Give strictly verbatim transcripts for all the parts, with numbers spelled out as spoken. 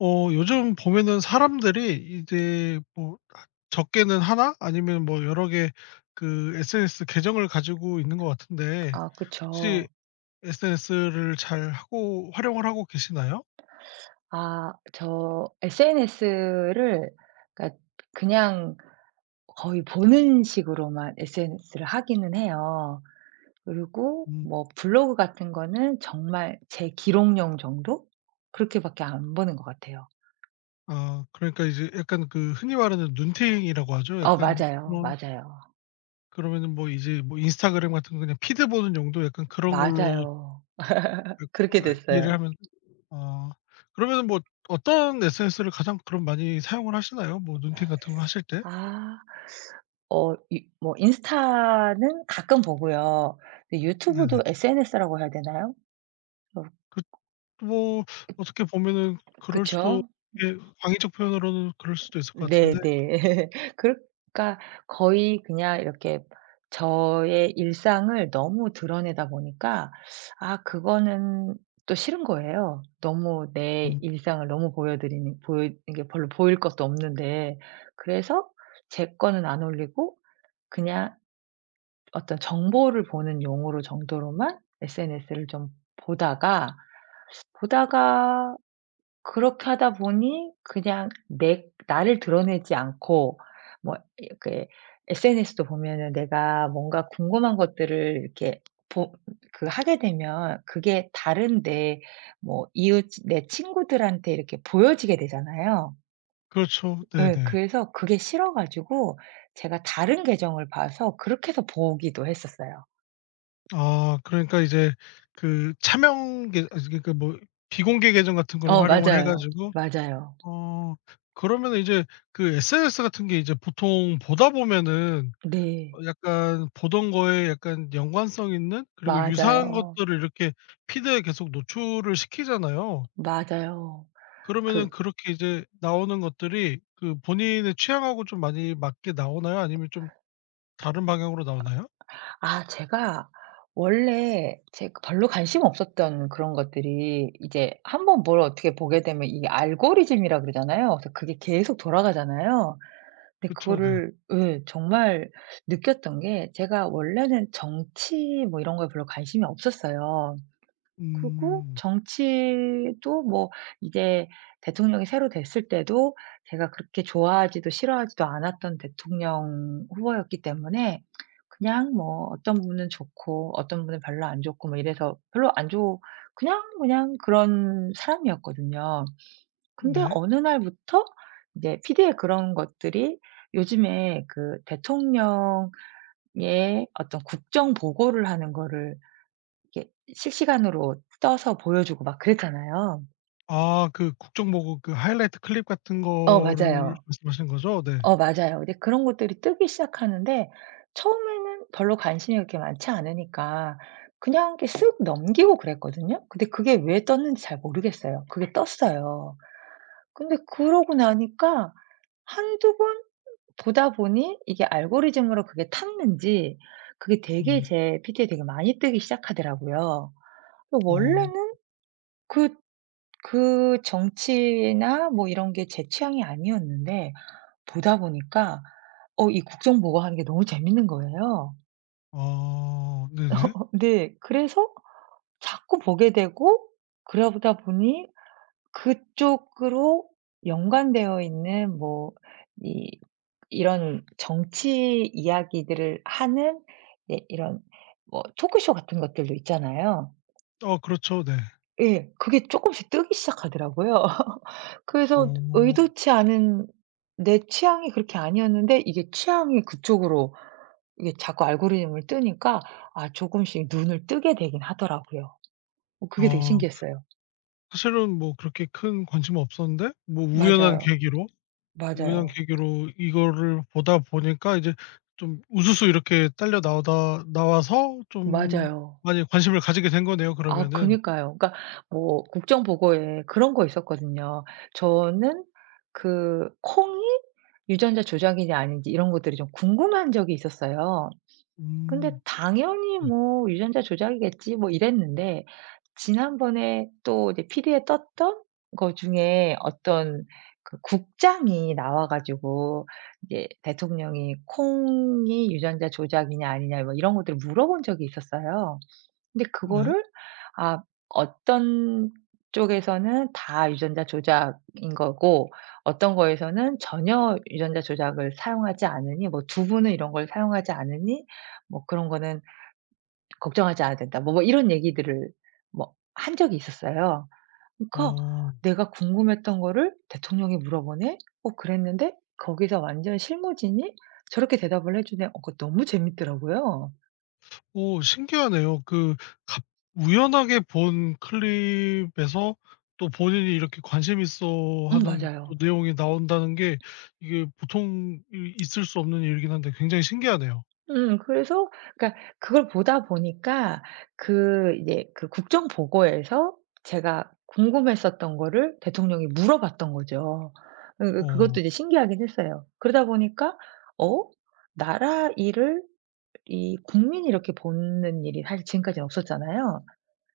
어 요즘 보면은 사람들이 이제 뭐 하 적게는 하나? 아니면 뭐 여러 개 그 에스엔에스 계정을 가지고 있는 것 같은데 아 혹시 그쵸. 에스엔에스를 잘 하고 활용을 하고 계시나요? 아 저 에스엔에스를 그러니까 그냥 거의 보는 식으로만 에스엔에스를 하기는 해요. 그리고 뭐 음. 블로그 같은 거는 정말 제 기록용 정도? 그렇게밖에 안 보는 것 같아요. 아, 그러니까 이제 약간 그 흔히 말하는 눈팅이라고 하죠. 어 약간 맞아요, 그런. 맞아요. 그러면은 뭐 이제 뭐 인스타그램 같은 거 그냥 피드 보는 용도 약간 그런 걸로 맞아요. 그렇게 어 이해를 됐어요. 하면. 아, 그러면은 뭐 어떤 에스엔에스를 가장 그럼 많이 사용을 하시나요? 뭐 눈팅 같은 거 하실 때? 아 어 이 뭐 인스타는 가끔 보고요. 근데 네네. 유튜브도 에스엔에스라고 해야 되나요? 어 그 뭐 어떻게 보면은 그럴 수도. 그쵸? 예, 광의적 표현으로는 그럴 수도 있을 것 같은데. 네네. 그 그러니까 거의 그냥 이렇게 저의 일상을 너무 드러내다 보니까 아 그거는 또 싫은 거예요. 너무 내 음. 일상을 너무 보여드리는 보여 이게 별로 보일 것도 없는데, 그래서 제 거는 안 올리고 그냥 어떤 정보를 보는 용으로 정도로만 에스엔에스를 좀 보다가 보다가 그렇게 하다 보니 그냥 내 나를 드러내지 않고, 뭐 이렇게 에스엔에스도 보면은 내가 뭔가 궁금한 것들을 이렇게 보 그 하게 되면 그게 다른데 뭐 이웃 내 친구들한테 이렇게 보여지게 되잖아요. 그렇죠. 예. 네네. 그래서 그게 싫어 가지고 제가 다른 계정을 봐서 그렇게 해서 보기도 했었어요. 아, 그러니까 이제 그 차명 계 아 그러니까 뭐 비공개 계정 같은 거를 어 활용을 해 맞아요. 가지고. 맞아요. 어 그러면은 이제 그 에스엔에스 같은 게 이제 보통 보다 보면은 어 네. 약간 보던 거에 약간 연관성 있는 그리고 유사한 맞아요. 것들을 이렇게 피드에 계속 노출을 시키잖아요. 맞아요. 그러면은 그 그렇게 이제 나오는 것들이 그 본인의 취향하고 좀 많이 맞게 나오나요? 아니면 좀 다른 방향으로 나오나요? 아 제가 원래 제가 별로 관심 없었던 그런 것들이 이제 한번 뭘 어떻게 보게 되면 이 알고리즘이라 그러잖아요. 그래서 그게 계속 돌아가잖아요. 근데 그쵸. 네. 그거를 예 정말 느꼈던 게, 제가 원래는 정치 뭐 이런 거에 별로 관심이 없었어요. 그리고 음. 정치도 뭐 이제 대통령이 새로 됐을 때도 제가 그렇게 좋아하지도 싫어하지도 않았던 대통령 후보였기 때문에, 그냥 뭐 어떤 분은 좋고 어떤 분은 별로 안 좋고 뭐 이래서 별로 안 좋 그냥, 그냥 그런 사람이었거든요. 근데 네. 어느 날부터 이제 피디의 그런 것들이, 요즘에 그 대통령의 어떤 국정 보고를 하는 거를 이렇게 실시간으로 떠서 보여주고 막 그랬잖아요. 아, 그 국정보고 그 하이라이트 클립 같은 어 거를 맞아요. 말씀하시는 거죠? 네. 어 맞아요. 근데 그런 것들이 뜨기 시작하는데 처음에는 별로 관심이 그렇게 많지 않으니까 그냥 이렇게 쓱 넘기고 그랬거든요. 근데 그게 왜 떴는지 잘 모르겠어요. 그게 떴어요. 근데 그러고 나니까 한두 번 보다 보니 이게 알고리즘으로 그게 탔는지 그게 되게 음. 제 피드에 되게 많이 뜨기 시작하더라고요. 그 어. 원래는 그 그 정치나 뭐 이런 게 제 취향이 아니었는데 보다 보니까 어 이 국정보고하는 게 너무 재밌는 거예요. 아, 네네. 어 네. 그래서 자꾸 보게 되고 그러다 보니 그쪽으로 연관되어 있는 뭐 이 이런 정치 이야기들을 하는 예 이런 뭐 토크쇼 같은 것들도 있잖아요. 어, 그렇죠. 네. 예. 그게 쪼끔씩 뜨기 시작하더라고요. 그래서 어. 의도치 않은 내 취향이 그렇게 아니었는데 이게 취향이 그쪽으로 이게 자꾸 알고리즘을 뜨니까 아 조금씩 눈을 뜨게 되긴 하더라고요. 어 그게 되게 아, 신기했어요. 사실은 뭐 그렇게 큰 관심은 없었는데 뭐 우연한 맞아요. 계기로 우연한 맞아요. 계기로 이거를 보다 보니까 이제 좀 우수수 이렇게 딸려 나오다 나와서 좀 맞아요. 많이 관심을 가지게 된 거네요 아 그러면은. 그니까요. 그러니까 뭐 국정 보고에 그런 거 있었거든요. 저는 그 콩이 유전자 조작이냐 아닌지 이런 것들이 좀 궁금한 적이 있었어요. 근데 음. 당연히 네. 뭐 '유전자 조작이겠지.' 뭐 이랬는데, 지난번에 또 이제 피디에 떴던 거 중에 어떤 그 국장이 나와 가지고 이제 대통령이 콩이 유전자 조작이냐 아니냐 뭐 이런 것들을 물어본 적이 있었어요. 근데 네. 그거를 아 어떤 쪽에서는 다 유전자 조작인 거고 어떤 거에서는 전혀 유전자 조작을 사용하지 않으니 뭐 "두부는 이런 걸 사용하지 않으니 뭐 그런 거는 걱정하지 않아도 된다." 뭐 뭐 이런 얘기들을 뭐 한 적이 있었어요. 그러니까 어. 내가 궁금했던 거를 대통령이 물어보네? 어 그랬는데 거기서 완전 실무진이 저렇게 대답을 해 주네. 어 그거 너무 재밌더라고요. 오, 신기하네요. 그 갑 우연하게 본 클립에서 또 본인이 이렇게 관심 있어 음 하는 또 맞아요. 내용이 나온다는 게 이게 보통 이 있을 수 없는 일이긴 한데 굉장히 신기하네요. 음 그래서 그러니까 그걸 보다 보니까 그 이제 그 국정 보고에서 제가 궁금했었던 거를 대통령이 물어봤던 거죠. 그 그 어. 그것도 이제 신기하긴 했어요. 그러다 보니까 어 나라 일을 이 국민이 이렇게 보는 일이 사실 지금까지는 없었잖아요.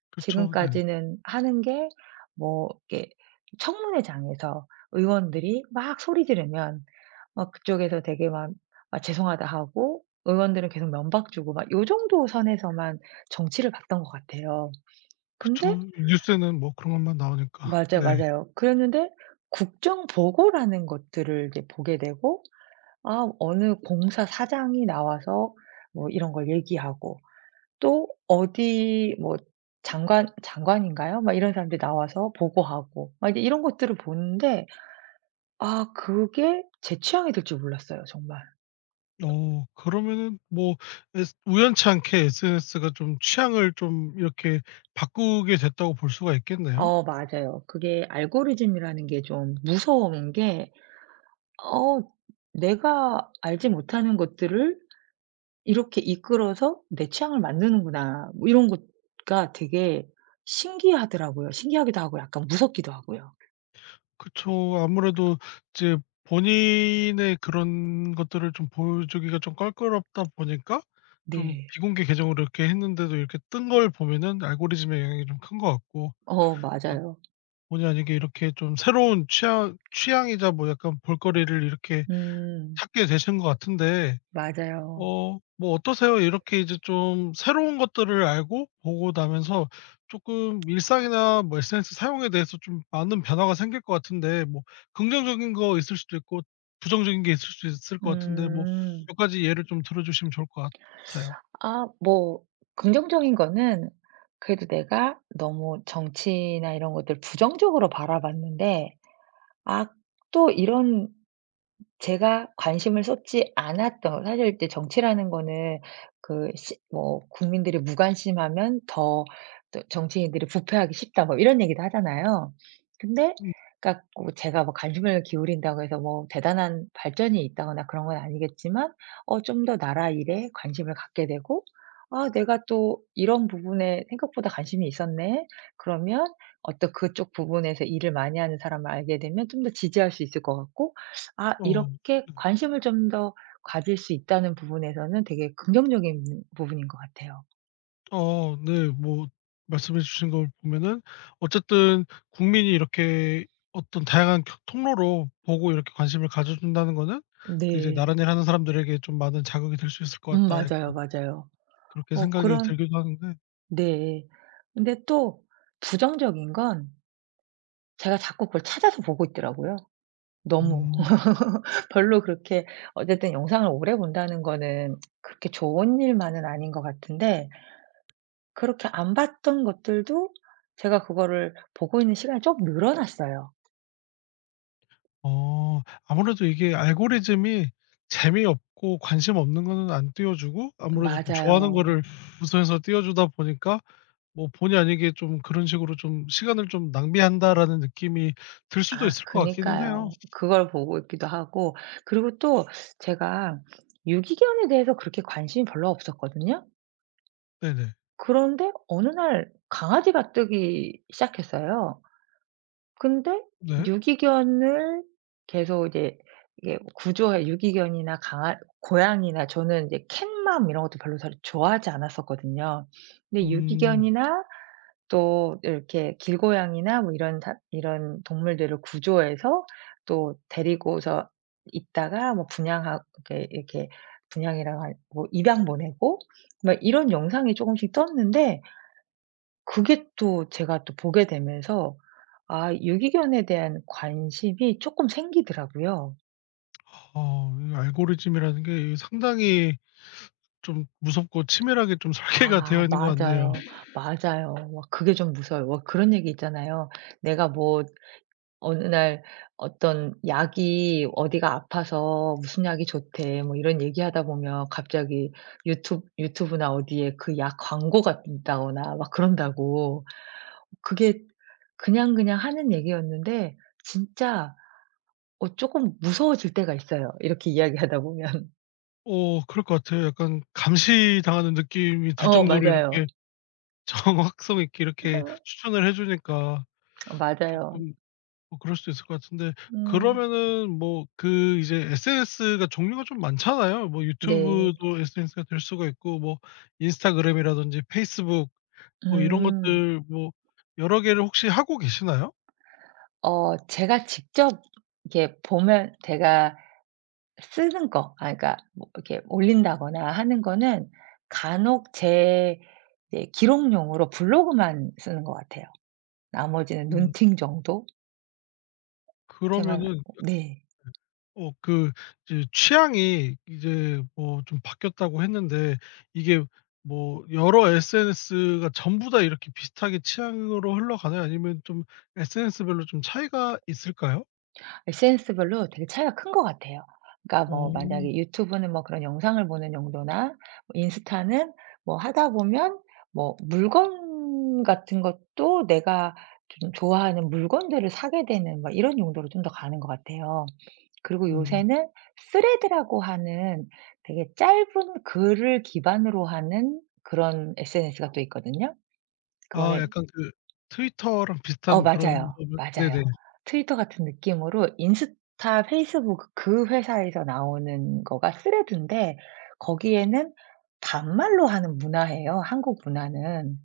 그쵸. 네. 지금까지는 하는 게 뭐 이렇게 청문회장에서 의원들이 막 소리 지르면 막 그쪽에서 되게 막 아 죄송하다 하고, 의원들은 계속 면박 주고 막 요 정도 선에서만 정치를 봤던 것 같아요. 근데 그쵸. 뉴스에는 뭐 그런 것만 나오니까. 맞아요, 네. 맞아요. 그랬는데 국정 보고라는 것들을 이제 보게 되고 아 어느 공사 사장이 나와서 뭐 이런 걸 얘기하고 또 어디 뭐 장관 장관인가요? 막 이런 사람들이 나와서 보고하고 막 이제 이런 것들을 보는데 아 그게 제 취향이 될 줄 몰랐어요 정말. 어 그러면은 뭐 에스 우연찮게 에스엔에스가 좀 취향을 좀 이렇게 바꾸게 됐다고 볼 수가 있겠네요. 어 맞아요. 그게 알고리즘이라는 게 좀 무서운 게 어 내가 알지 못하는 것들을 이렇게 이끌어서 '내 취향을 만드는구나.' 뭐 이런 거가 되게 신기하더라고요. 신기하기도 하고 약간 무섭기도 하고요. 그쵸. 아무래도 이제 본인의 그런 것들을 좀 보여주기가 좀 껄끄럽다 보니까 좀 네. 비공개 계정으로 이렇게 했는데도 이렇게 뜬 걸 보면은 알고리즘의 영향이 좀 큰 것 같고. 어 어 맞아요. 본의 아니게 이렇게 좀 새로운 취향 취향이자 뭐 약간 볼거리를 이렇게 음 찾게 되신 것 같은데. 맞아요. 어 뭐 어떠세요? 이렇게 이제 좀 새로운 것들을 알고 보고 나면서 조금 일상이나 뭐 에스엔에스 사용에 대해서 좀 많은 변화가 생길 것 같은데 뭐 긍정적인 거 있을 수도 있고 부정적인 게 있을 수 있을 것 같은데 뭐 음. 몇 가지 예를 좀 들어 주시면 좋을 것 같아요. 아 뭐 긍정적인 거는 그래도 내가 너무 정치나 이런 것들 부정적으로 바라봤는데, 아 또 이런 제가 관심을 쏟지 않았던, 사실 이 정치라는 거는 그 시 뭐 "국민들이 무관심하면 더또 정치인들이 부패하기 쉽다." 뭐 이런 얘기도 하잖아요. 근데 음. 그러니까 뭐 제가 뭐 관심을 기울인다고 해서 뭐 대단한 발전이 있다거나 그런 건 아니겠지만, 어 좀 더 나라 일에 관심을 갖게 되고, '아 내가 또 이런 부분에 생각보다 관심이 있었네.' 그러면 어떤 그쪽 부분에서 일을 많이 하는 사람을 알게 되면 좀 더 지지할 수 있을 것 같고, 아 어. 이렇게 네. 관심을 좀 더 가질 수 있다는 부분에서는 되게 긍정적인 부분인 것 같아요. 어 네. 뭐 말씀해 주신 걸 보면은 어쨌든 국민이 이렇게 어떤 다양한 겨 통로로 보고 이렇게 관심을 가져준다는 거는 그 이제 네. '나란 일 하는 사람들에게 좀 많은 자극이 될 수 있을 것 음 같다.' 맞아요, 약간 맞아요. 그렇게 어 생각이 그런 들기도 하는데. 네. 근데 또 부정적인 건 제가 자꾸 그걸 찾아서 보고 있더라고요, 너무. 음 별로 그렇게 어쨌든 영상을 오래 본다는 거는 그렇게 좋은 일만은 아닌 것 같은데 그렇게 안 봤던 것들도 제가 그거를 보고 있는 시간이 좀 늘어났어요. 어 아무래도 이게 알고리즘이 재미없고 관심 없는 거는 안 띄워 주고 아무래도 좀 좋아하는 거를 맞아요. 우선해서 띄워 주다 보니까 뭐 본의 아니게 좀 그런 식으로 좀 '시간을 좀 낭비한다.'라는 느낌이 들 수도 아 있을 것 같기는 해요. 그니까요. 그걸 보고 있기도 하고 그리고 또 제가 유기견에 대해서 그렇게 관심이 별로 없었거든요. 네네. 그런데 어느 날 강아지가 뜨기 시작했어요. 근데 네. 유기견을 계속 이제 이게 구조해 유기견이나 강아 고양이나, 저는 이제 캣맘 이런 것도 별로 잘 좋아하지 않았었거든요. 근데 음. 유기견이나 또 이렇게 길고양이나 뭐 이런 사 이런 동물들을 구조해서 또 데리고서 있다가 뭐 분양하 이렇게 이렇게 분양이라고 할 뭐 입양 보내고 막 이런 영상이 조금씩 떴는데 그게 또 제가 또 보게 되면서 아 유기견에 대한 관심이 조금 생기더라고요. 어 이 알고리즘이라는 게 이 상당히 좀 무섭고 치밀하게 좀 설계가 되어 아 있는 것 같네요. 맞아요. 맞아요. 막 그게 좀 무서워요. 와, 그런 얘기 있잖아요. 내가 뭐 어느 날 어떤 약이 어디가 아파서 "무슨 약이 좋대." 뭐 이런 얘기하다 보면 갑자기 유튜브 유튜브나 어디에 그 약 광고가 있다거나 막 그런다고. 그게 그냥 그냥 하는 얘기였는데 진짜 어 조금 무서워질 때가 있어요, 이렇게 이야기하다 보면. 어 그럴 것 같아요. 약간 감시당하는 느낌이 들 어 정도로 맞아요. 이렇게 정확성 있게 이렇게 추천을 해 주니까 맞아요. 쪼끔 어 그럴 수도 있을 것 같은데. 음. 그러면은 뭐 그 이제 에스엔에스가 종류가 좀 많잖아요. 뭐 네. 유튜브도 에스엔에스가 될 수가 있고 뭐 인스타그램이라든지 페이스북 뭐 이런 음. 것들 뭐 여러 개를 혹시 하고 계시나요? 어 제가 직접 이렇게 보면 제가 쓰는 거 아 그러니까 뭐 이렇게 올린다거나 하는 거는 간혹 제 이제 기록용으로 블로그만 쓰는 것 같아요. 나머지는 음. 눈팅 정도? 이렇게만 그러면은 네. 어 그 이제 취향이 이제 뭐 좀 바뀌었다고 했는데 이게 뭐 여러 에스엔에스가 전부 다 이렇게 비슷하게 취향으로 흘러가나요? 아니면 좀 에스엔에스별로 좀 차이가 있을까요? 에스엔에스별로 되게 차이가 큰 것 같아요. 그러니까 뭐 어. 만약에 유튜브는 뭐 그런 영상을 보는 용도나, 뭐 인스타는 뭐 하다 보면 뭐 물건 같은 것도 내가 좀 좋아하는 물건들을 사게 되는 뭐 이런 용도로 좀 더 가는 것 같아요. 그리고 음. 요새는 스레드라고 하는 되게 짧은 글을 기반으로 하는 그런 에스엔에스가 또 있거든요. 아, 그거는 약간 그 트위터랑 어 비슷한 그런 맞아요. 거면. 네네. 맞아요. 트위터 같은 느낌으로 인스타, 페이스북 그 회사에서 나오는 거가 스레드인데 거기에는 반말로 하는 문화예요, 한국 문화는.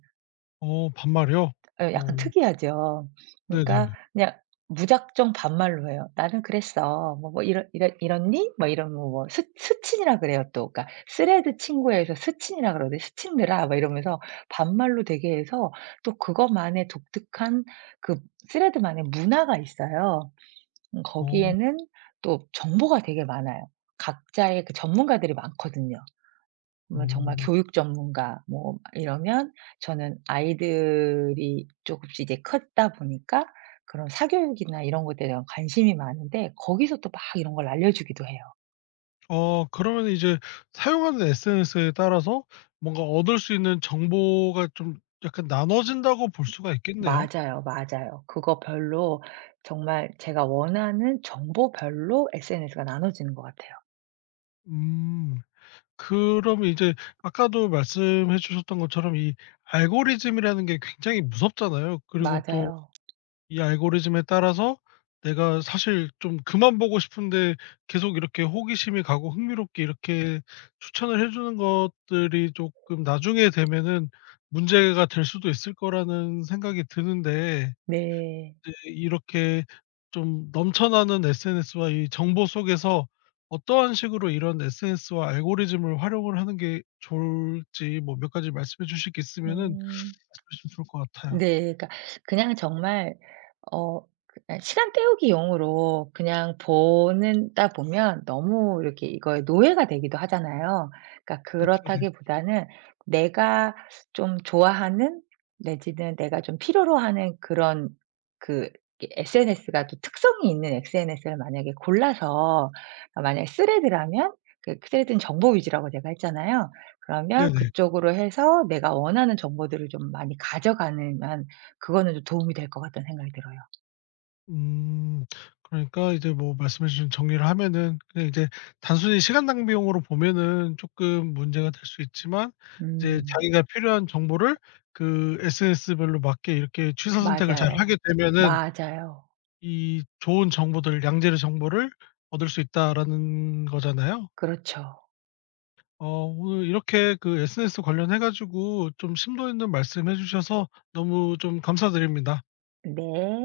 어, 반말이요? 예 어, 약간 특이하죠. 그러니까 네네. 그냥 무작정 반말로 해요. "나는 그랬어." 뭐 뭐 이런 이런 이렇니?" 뭐 이러면 뭐 뭐 스 스친이라 그래요 또. 그러니까 쓰레드 친구에서 스친이라 그러는데 "스친들아." 막 이러면서 반말로 되게 해서 또 그것만의 독특한 그 스레드만의 문화가 있어요. 음 어. 거기에는 또 정보가 되게 많아요. 각자의 그 전문가들이 많거든요. 뭐 정말 음. 교육 전문가 뭐 이러면 저는 아이들이 조금씩 이제 컸다 보니까 그런 사교육이나 이런 것들에 대한 관심이 많은데 거기서 또 막 이런 걸 알려주기도 해요. 어 그러면은 이제 사용하는 에스엔에스에 따라서 뭔가 얻을 수 있는 정보가 좀 약간 나눠진다고 볼 수가 있겠네요. 맞아요, 맞아요. 그거별로 정말 제가 원하는 정보별로 에스엔에스가 나눠지는 것 같아요. 음. 그럼 이제 아까도 말씀해 주셨던 것처럼 이 알고리즘이라는 게 굉장히 무섭잖아요. 그리고 또 맞아요. 이 알고리즘에 따라서 내가 사실 좀 그만 보고 싶은데 계속 이렇게 호기심이 가고 흥미롭게 이렇게 추천을 해 주는 것들이 조금 나중에 되면은 문제가 될 수도 있을 거라는 생각이 드는데 네. 이제 이렇게 좀 넘쳐나는 에스엔에스와 이 정보 속에서 어떠한 식으로 이런 에스엔에스와 알고리즘을 활용을 하는 게 좋을지 뭐 몇 가지 말씀해 주실 게 있으면은 말씀해 음. 주시면 좋을 것 같아요. 네. 그러니까 그냥 정말 어 그 아 시간 때우기 용으로 그냥 보는다 보면 너무 이렇게 이거에 노예가 되기도 하잖아요. 그러니까 그쵸. 네. 그렇다기보다는 내가 좀 좋아하는 내지는 내가 좀 필요로 하는 그런 그 에스엔에스가 또 특성이 있는 에스엔에스를 만약에 골라서, 아 만약에 스레드라면 그 스레드는 정보 위주라고 제가 했잖아요. 그러면 네네. 그쪽으로 해서 내가 원하는 정보들을 좀 많이 가져가는 그거는 좀 도움이 될 것 같다는 생각이 들어요. 음. 그러니까 이제 뭐 말씀해 주신 정리를 하면은 그냥 이제 단순히 시간 낭비용으로 보면은 조금 문제가 될 수 있지만 이제 음. 자기가 필요한 정보를 그 에스엔에스별로 맞게 이렇게 취사 선택을 잘 맞아요. 하게 되면은 맞아요. 이 좋은 정보들 양질의 정보를 얻을 수 있다라는 거잖아요. 그렇죠. 어 오늘 이렇게 그 에스엔에스 관련해 가지고 좀 심도 있는 말씀해 주셔서 너무 좀 감사드립니다. 네.